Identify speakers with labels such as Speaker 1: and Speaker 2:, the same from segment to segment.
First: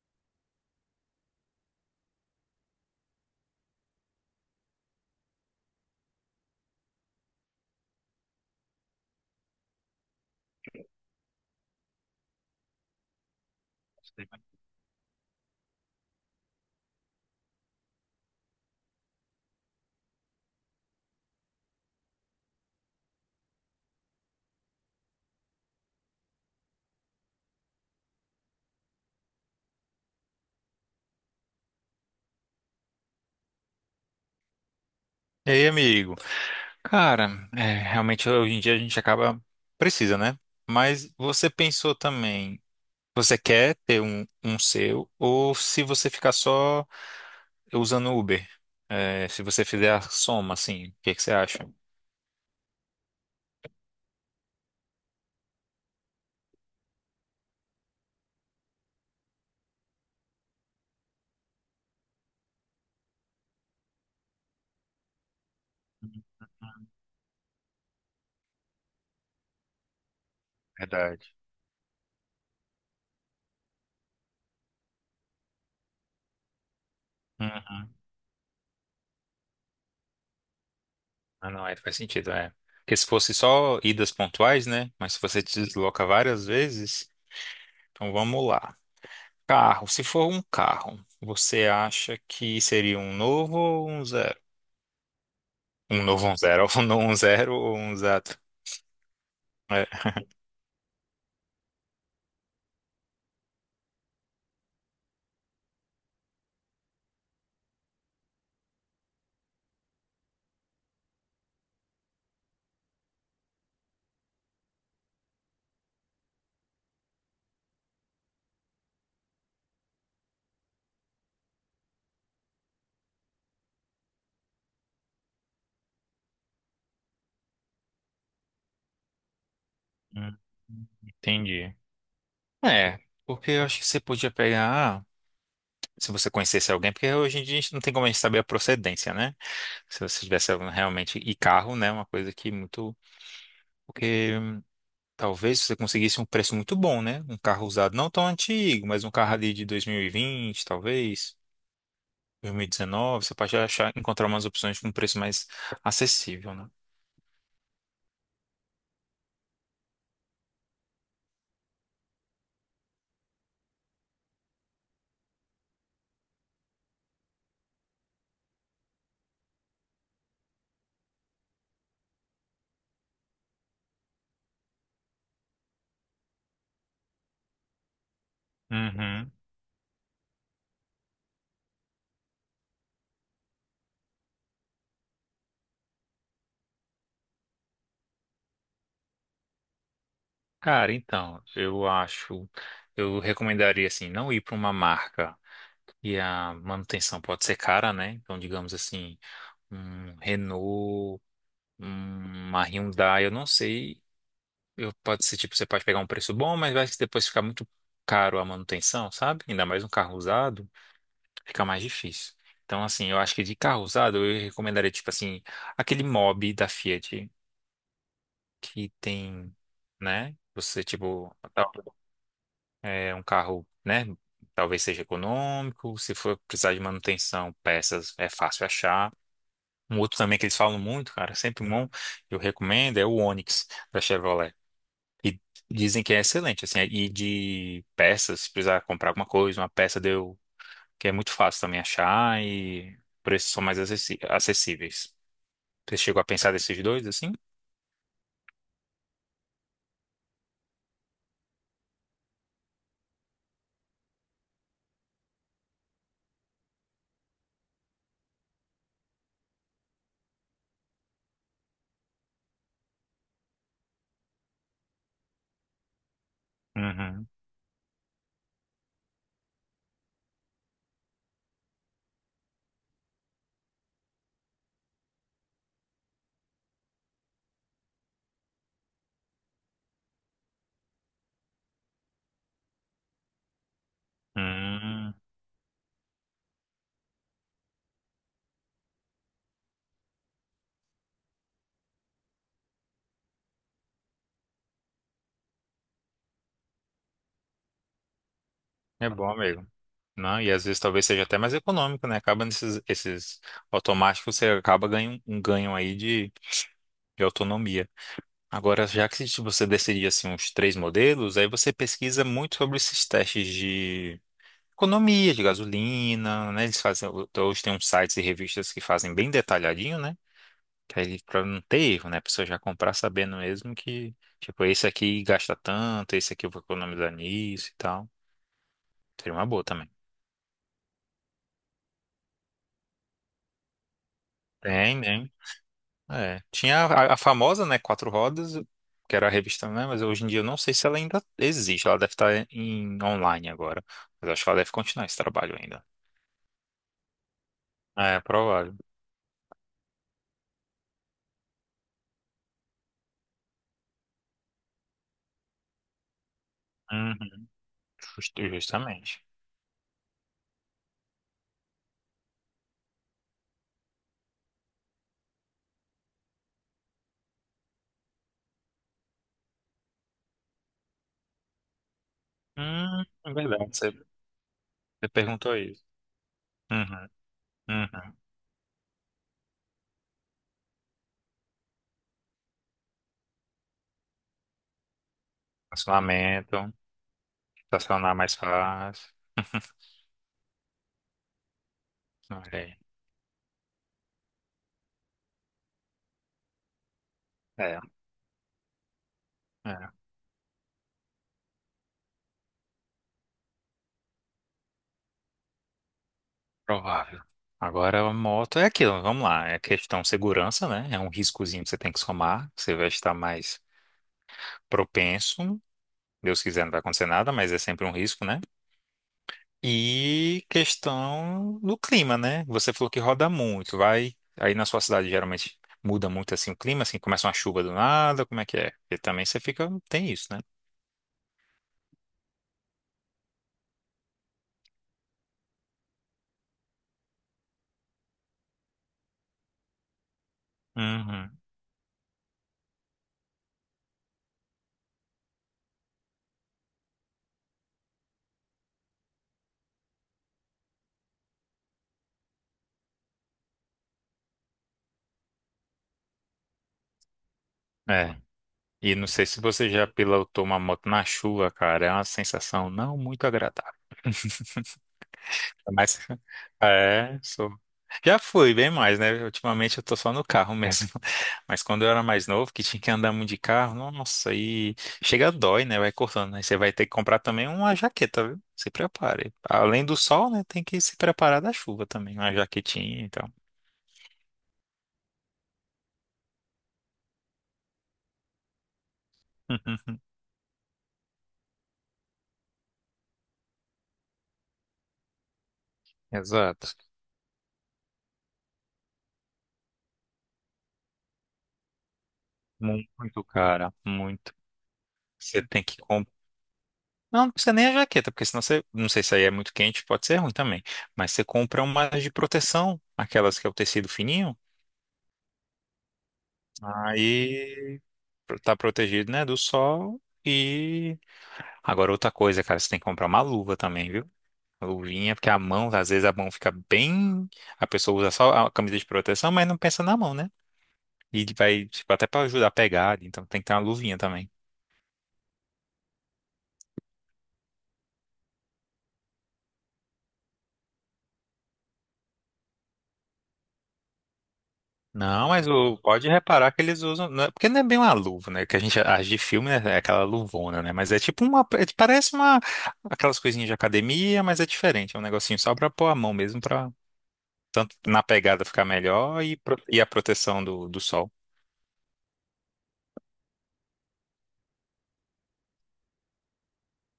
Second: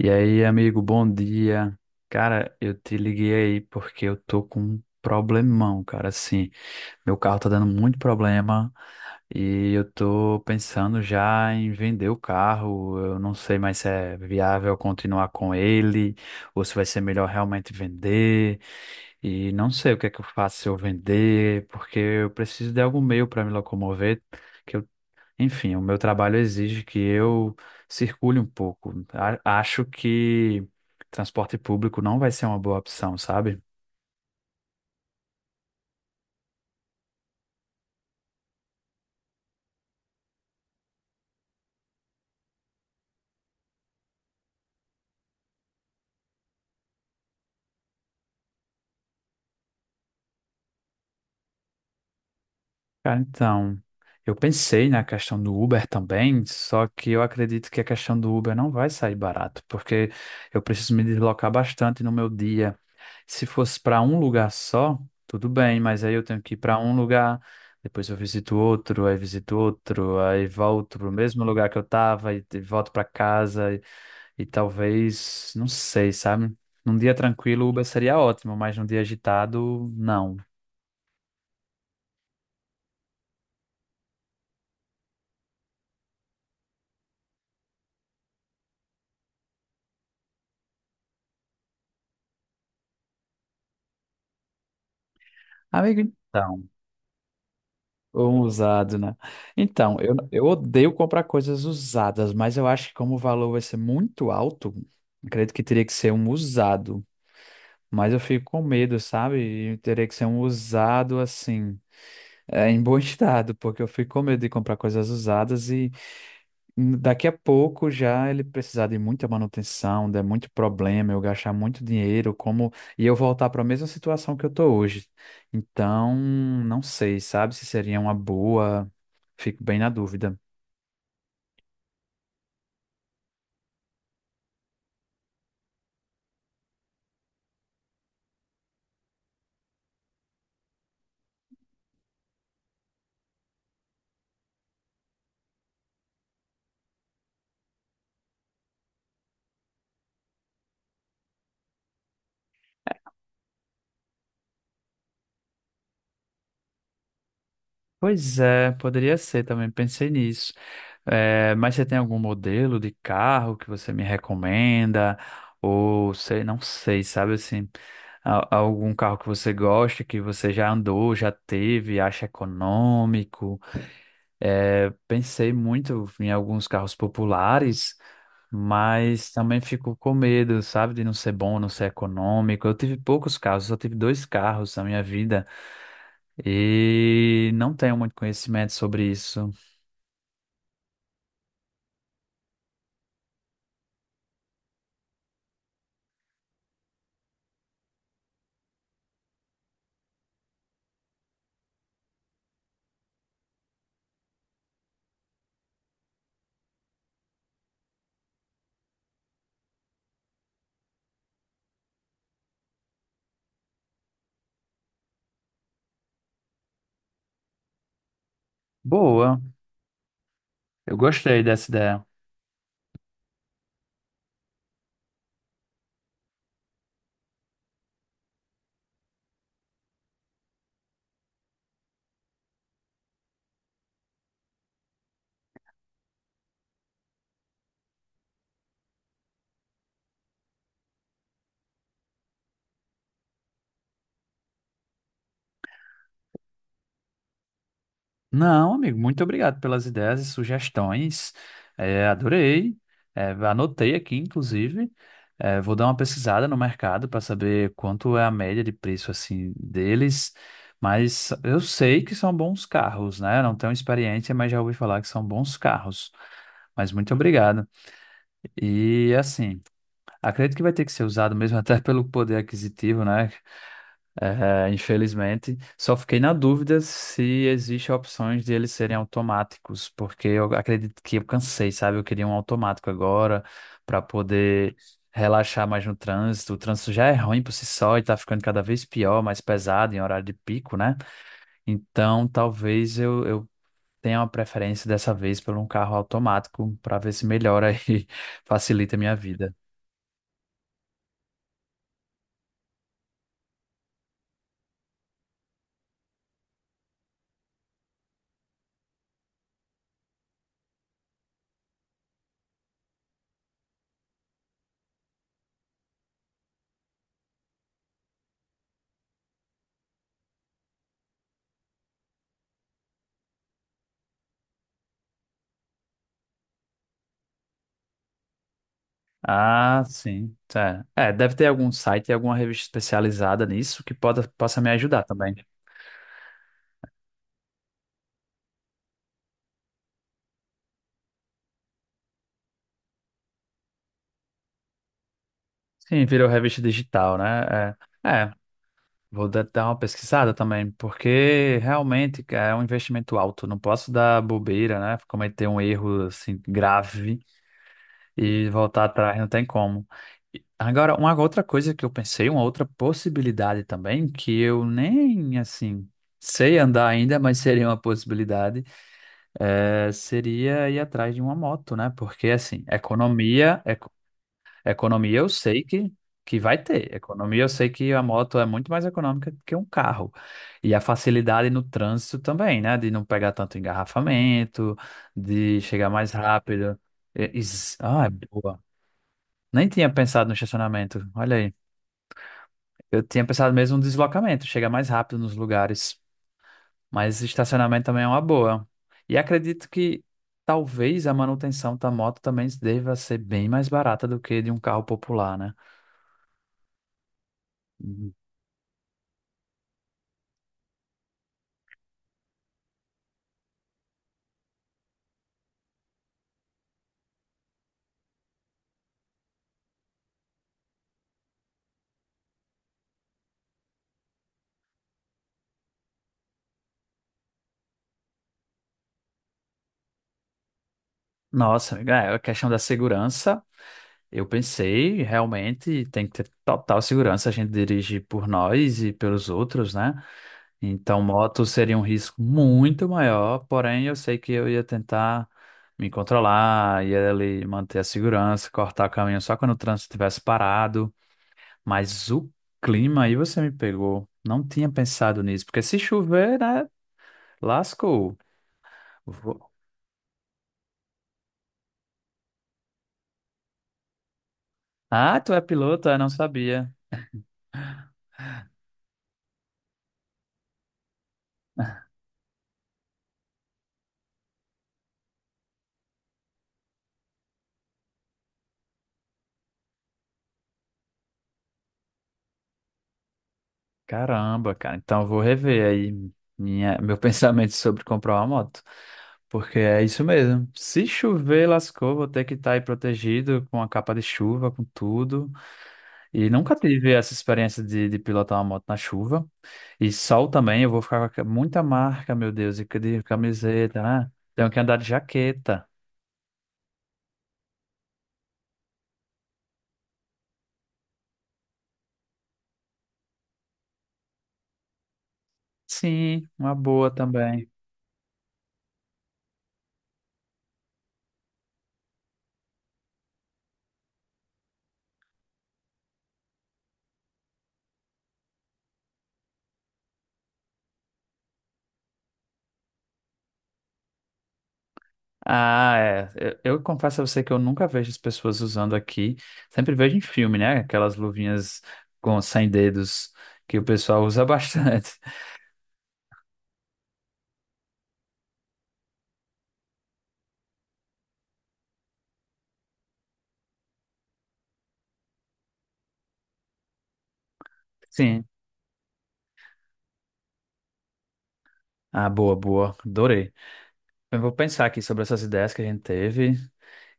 Speaker 1: E aí, amigo, bom dia. Cara, eu te liguei aí porque eu tô com um problemão, cara. Assim, meu carro tá dando muito problema e eu tô pensando já em vender o carro. Eu não sei mais se é viável continuar com ele ou se vai ser melhor realmente vender. E não sei o que é que eu faço se eu vender, porque eu preciso de algum meio para me locomover. que eu o meu trabalho exige que eu circule um pouco. Acho que transporte público não vai ser uma boa opção, sabe?
Speaker 2: E aí, amigo? Cara, realmente hoje em dia a gente acaba precisa, né? Mas você pensou também, você quer ter um seu ou se você ficar só usando Uber? É, se você fizer a soma, assim, o que que você acha?
Speaker 1: Cara, então, eu pensei na questão do Uber também, só que eu acredito que a questão do Uber não vai sair barato, porque eu preciso me deslocar bastante no meu dia. Se fosse para um lugar só, tudo bem, mas aí eu tenho que ir para um lugar, depois eu visito outro, aí volto para o
Speaker 2: Verdade.
Speaker 1: mesmo lugar que eu estava e volto para casa. E talvez, não sei, sabe? Num dia tranquilo, Uber
Speaker 2: Uhum.
Speaker 1: seria ótimo, mas num dia agitado, não.
Speaker 2: Ah, não, é, faz sentido, é. Porque se fosse só idas pontuais, né? Mas se você te desloca várias vezes, então vamos lá. Carro, se for um carro, você acha que seria um novo ou um zero?
Speaker 1: Amigo,
Speaker 2: Um novo, um zero,
Speaker 1: então,
Speaker 2: um novo, um zero ou um zero?
Speaker 1: um usado, né? Então,
Speaker 2: É.
Speaker 1: eu odeio comprar coisas usadas, mas eu acho que como o valor vai ser muito alto, acredito que teria que ser um usado. Mas eu fico com medo, sabe? E teria que ser um usado assim, é, em bom estado, porque eu fico com medo de comprar coisas usadas e daqui a pouco já ele precisar de muita manutenção, der muito problema, eu gastar muito dinheiro, como e eu voltar para a mesma situação que eu tô hoje. Então, não sei, sabe, se seria uma boa, fico bem na
Speaker 2: Hum.
Speaker 1: dúvida.
Speaker 2: Entendi. É, porque eu acho que você podia pegar, se você conhecesse alguém, porque hoje em dia a gente não tem como a gente saber a procedência, né? Se você tivesse realmente, e carro, né? Uma coisa que muito. Porque talvez você conseguisse um preço muito bom, né? Um carro usado não tão antigo, mas um carro ali de 2020, talvez, 2019, você pode achar, encontrar umas opções com um preço mais acessível, né?
Speaker 1: Pois é, poderia ser também, pensei nisso. Mas você tem algum modelo de carro que você me recomenda? Ou sei, não sei, sabe assim, algum carro que você gosta, que você já andou, já teve, acha econômico? É, pensei muito em alguns carros populares,
Speaker 2: Uhum.
Speaker 1: mas também fico com medo, sabe, de não ser bom, não ser econômico. Eu tive poucos carros, só tive dois carros na minha vida e não tenho muito conhecimento sobre isso.
Speaker 2: Cara, então, eu acho, eu recomendaria assim, não ir para uma marca e a manutenção pode ser cara, né? Então, digamos assim, um Renault, uma Hyundai, eu não sei. Eu, pode ser tipo, você pode pegar um preço bom, mas vai que depois ficar muito caro a manutenção, sabe? Ainda mais um carro usado, fica mais difícil. Então, assim, eu acho que de carro usado eu recomendaria, tipo assim, aquele Mobi da Fiat que
Speaker 1: Boa,
Speaker 2: tem, né? Você,
Speaker 1: eu
Speaker 2: tipo,
Speaker 1: gostei dessa ideia.
Speaker 2: é um carro, né? Talvez seja econômico, se for precisar de manutenção, peças é fácil achar. Um outro também que eles falam muito, cara, sempre bom, eu recomendo, é o Onix da Chevrolet. E dizem que é excelente, assim, e de peças, se precisar comprar alguma coisa, uma peça deu, que é muito fácil também achar e preços são mais acessíveis. Você chegou a pensar desses dois, assim?
Speaker 1: Não, amigo, muito obrigado pelas ideias e sugestões. É, adorei. É, anotei aqui, inclusive. É, vou dar uma pesquisada no mercado para saber quanto é a média de preço assim deles. Mas eu sei que são bons carros, né? Eu não tenho experiência, mas já ouvi falar que são bons carros. Mas muito
Speaker 2: Uhum.
Speaker 1: obrigado. E assim, acredito que vai ter que ser usado mesmo até pelo poder aquisitivo, né? É, infelizmente, só fiquei na dúvida se existe opções de eles serem automáticos, porque eu acredito que eu cansei, sabe? Eu queria um automático agora para poder
Speaker 2: Hum,
Speaker 1: relaxar mais no trânsito. O trânsito já é ruim por si só e tá ficando cada vez pior, mais pesado em horário de pico, né? Então, talvez eu tenha uma preferência dessa vez por um carro automático para ver se melhora e facilita a
Speaker 2: é
Speaker 1: minha
Speaker 2: bom
Speaker 1: vida.
Speaker 2: mesmo. Não, e às vezes talvez seja até mais econômico, né? Acaba nesses esses automáticos, você acaba ganhando um ganho aí de autonomia. Agora, já que se você decidir assim uns três modelos, aí você pesquisa muito sobre esses testes economia de gasolina, né? Eles fazem, hoje tem uns sites e revistas que fazem bem detalhadinho, né? Que aí pra não ter erro, né? A pessoa já comprar sabendo mesmo que, tipo, esse aqui gasta tanto, esse aqui eu vou economizar nisso e tal. Seria uma boa
Speaker 1: Ah,
Speaker 2: também.
Speaker 1: sim. Tá. É, deve ter algum site, alguma revista especializada nisso que possa me
Speaker 2: Tem,
Speaker 1: ajudar
Speaker 2: tem.
Speaker 1: também.
Speaker 2: É. Tinha a famosa, né? Quatro Rodas, que era a revista, né? Mas hoje em dia eu não sei se ela ainda existe. Ela deve estar em online agora. Mas acho que ela deve continuar esse trabalho ainda.
Speaker 1: Sim, virou revista digital, né? É,
Speaker 2: É,
Speaker 1: é,
Speaker 2: provável.
Speaker 1: vou dar uma pesquisada também, porque realmente cara, é um investimento alto. Não posso dar bobeira, né? Cometer um erro assim grave
Speaker 2: Uhum.
Speaker 1: e voltar atrás,
Speaker 2: Justamente.
Speaker 1: não tem como. E agora, uma outra coisa que eu pensei, uma outra possibilidade também, que eu nem assim sei andar ainda, mas seria uma possibilidade é, seria ir atrás de uma moto, né? Porque, assim,
Speaker 2: É
Speaker 1: economia,
Speaker 2: verdade. Você
Speaker 1: economia eu
Speaker 2: perguntou
Speaker 1: sei
Speaker 2: isso.
Speaker 1: que vai ter.
Speaker 2: Uhum,
Speaker 1: Economia eu sei que a
Speaker 2: uhum.
Speaker 1: moto é muito mais econômica que um carro. E a facilidade no trânsito também, né? De não pegar tanto engarrafamento, de chegar mais
Speaker 2: Estacionamento,
Speaker 1: rápido. Ah, é
Speaker 2: estacionar mais
Speaker 1: boa.
Speaker 2: fácil.
Speaker 1: Nem tinha pensado no estacionamento. Olha aí.
Speaker 2: Olha aí.
Speaker 1: Eu tinha pensado mesmo no deslocamento, chegar mais rápido nos lugares. Mas
Speaker 2: É,
Speaker 1: estacionamento também é uma boa. E acredito
Speaker 2: é,
Speaker 1: que talvez a manutenção da moto também deva ser bem mais barata do que de um carro popular, né?
Speaker 2: provável. Agora, a
Speaker 1: Uhum.
Speaker 2: moto é aquilo, vamos lá. É questão de segurança, né? É um riscozinho que você tem que somar. Você vai estar mais propenso. Deus quiser, não vai acontecer nada, mas é sempre um risco, né? E questão do clima, né? Você falou que roda muito, vai. Aí na sua cidade geralmente muda muito assim o clima, assim, começa uma chuva do nada, como é que é? Porque também você fica, tem isso, né?
Speaker 1: Nossa, é, a questão da segurança, eu pensei, realmente tem que ter total segurança, a gente dirige por nós e pelos outros, né? Então,
Speaker 2: Uhum.
Speaker 1: moto seria um risco muito maior, porém eu sei que eu ia tentar me controlar, ia ali manter a segurança, cortar o caminho só quando o trânsito estivesse parado. Mas o clima aí você me pegou. Não tinha pensado nisso, porque se chover, né, lascou.
Speaker 2: É. E não sei se
Speaker 1: Vou-
Speaker 2: você já pilotou uma moto na chuva, cara. É uma sensação não muito agradável.
Speaker 1: Ah, tu é piloto? Ah,
Speaker 2: Mas
Speaker 1: não sabia.
Speaker 2: é, sou. Já fui bem mais, né? Ultimamente eu tô só no carro mesmo. Mas quando eu era mais novo, que tinha que andar muito de carro, nossa, aí chega dói, né? Vai cortando, né? Você vai ter que comprar também uma jaqueta, viu? Se prepare. Além do sol, né? Tem que se preparar da chuva também, uma jaquetinha e tal.
Speaker 1: Caramba, cara. Então eu vou rever aí minha, meu pensamento sobre comprar uma moto. Porque é isso mesmo. Se chover, lascou, vou ter que estar aí protegido com a capa de chuva, com tudo. E nunca
Speaker 2: Exato.
Speaker 1: tive essa experiência de pilotar uma moto na chuva. E sol também, eu vou ficar com muita marca, meu Deus, e de
Speaker 2: Muito, cara,
Speaker 1: camiseta, né?
Speaker 2: muito.
Speaker 1: Tenho que andar de
Speaker 2: Você tem
Speaker 1: jaqueta.
Speaker 2: que não, não precisa nem a jaqueta, porque senão você, não sei se aí é muito quente, pode ser ruim também. Mas você compra umas de proteção, aquelas que é o tecido fininho,
Speaker 1: Sim, uma boa também.
Speaker 2: aí tá protegido, né, do sol. E agora outra coisa, cara, você tem que comprar uma luva também, viu? Uma luvinha, porque a mão, às vezes a mão fica bem. A pessoa usa só a camisa de proteção, mas não pensa na mão, né? E vai, tipo, até pra ajudar a pegar, então tem que ter uma luvinha também.
Speaker 1: Ah, é. Eu confesso a você que eu nunca vejo as pessoas usando aqui. Sempre vejo em filme, né? Aquelas luvinhas com sem dedos que o pessoal usa bastante.
Speaker 2: Não, mas o, pode reparar que eles usam, né, porque não é bem uma luva, né? Que a gente age de filme né, é aquela luvona, né? Mas é tipo uma, parece uma aquelas coisinhas de academia, mas é diferente, é um negocinho só pra pôr a mão mesmo pra tanto na
Speaker 1: Sim.
Speaker 2: pegada ficar melhor e a proteção do, do sol.
Speaker 1: Ah, boa, boa. Adorei. Eu vou pensar aqui sobre essas ideias que a gente teve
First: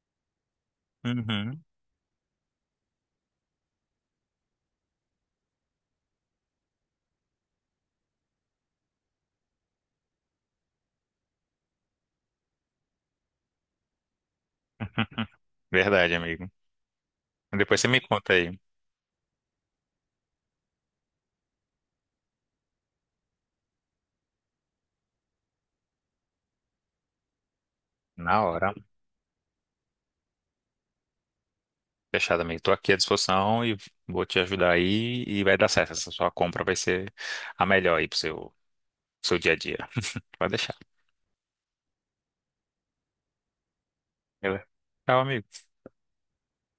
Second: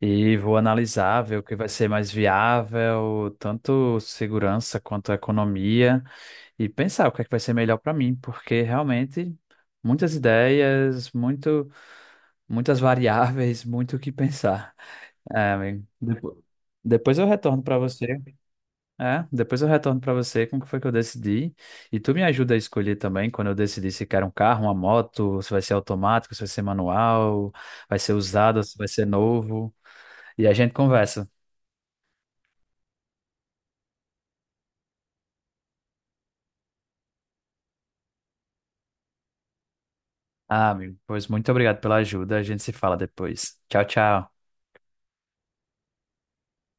Speaker 1: e vou analisar, ver o que
Speaker 2: Uhum.
Speaker 1: vai ser mais viável, tanto segurança quanto economia, e pensar o que é que vai ser melhor para mim, porque realmente muitas ideias, muito. Muitas variáveis, muito o que pensar. É, amigo.
Speaker 2: Verdade,
Speaker 1: Depois,
Speaker 2: amigo.
Speaker 1: depois eu retorno para
Speaker 2: Depois você me
Speaker 1: você.
Speaker 2: conta aí.
Speaker 1: É, depois eu retorno para você como que foi que eu decidi. E tu me ajuda a escolher também quando eu decidir se quero um carro, uma moto, se vai ser automático, se vai ser manual, vai ser
Speaker 2: Na
Speaker 1: usado,
Speaker 2: hora.
Speaker 1: se vai ser novo. E a gente conversa.
Speaker 2: Fechado, amigo. Tô aqui à disposição e vou te ajudar aí e vai dar certo. Essa sua compra vai ser a melhor aí pro seu, seu dia a dia. Pode
Speaker 1: Ah,
Speaker 2: deixar.
Speaker 1: amigo, pois muito obrigado pela ajuda. A gente se fala depois. Tchau, tchau.
Speaker 2: Beleza. Tchau, amigo.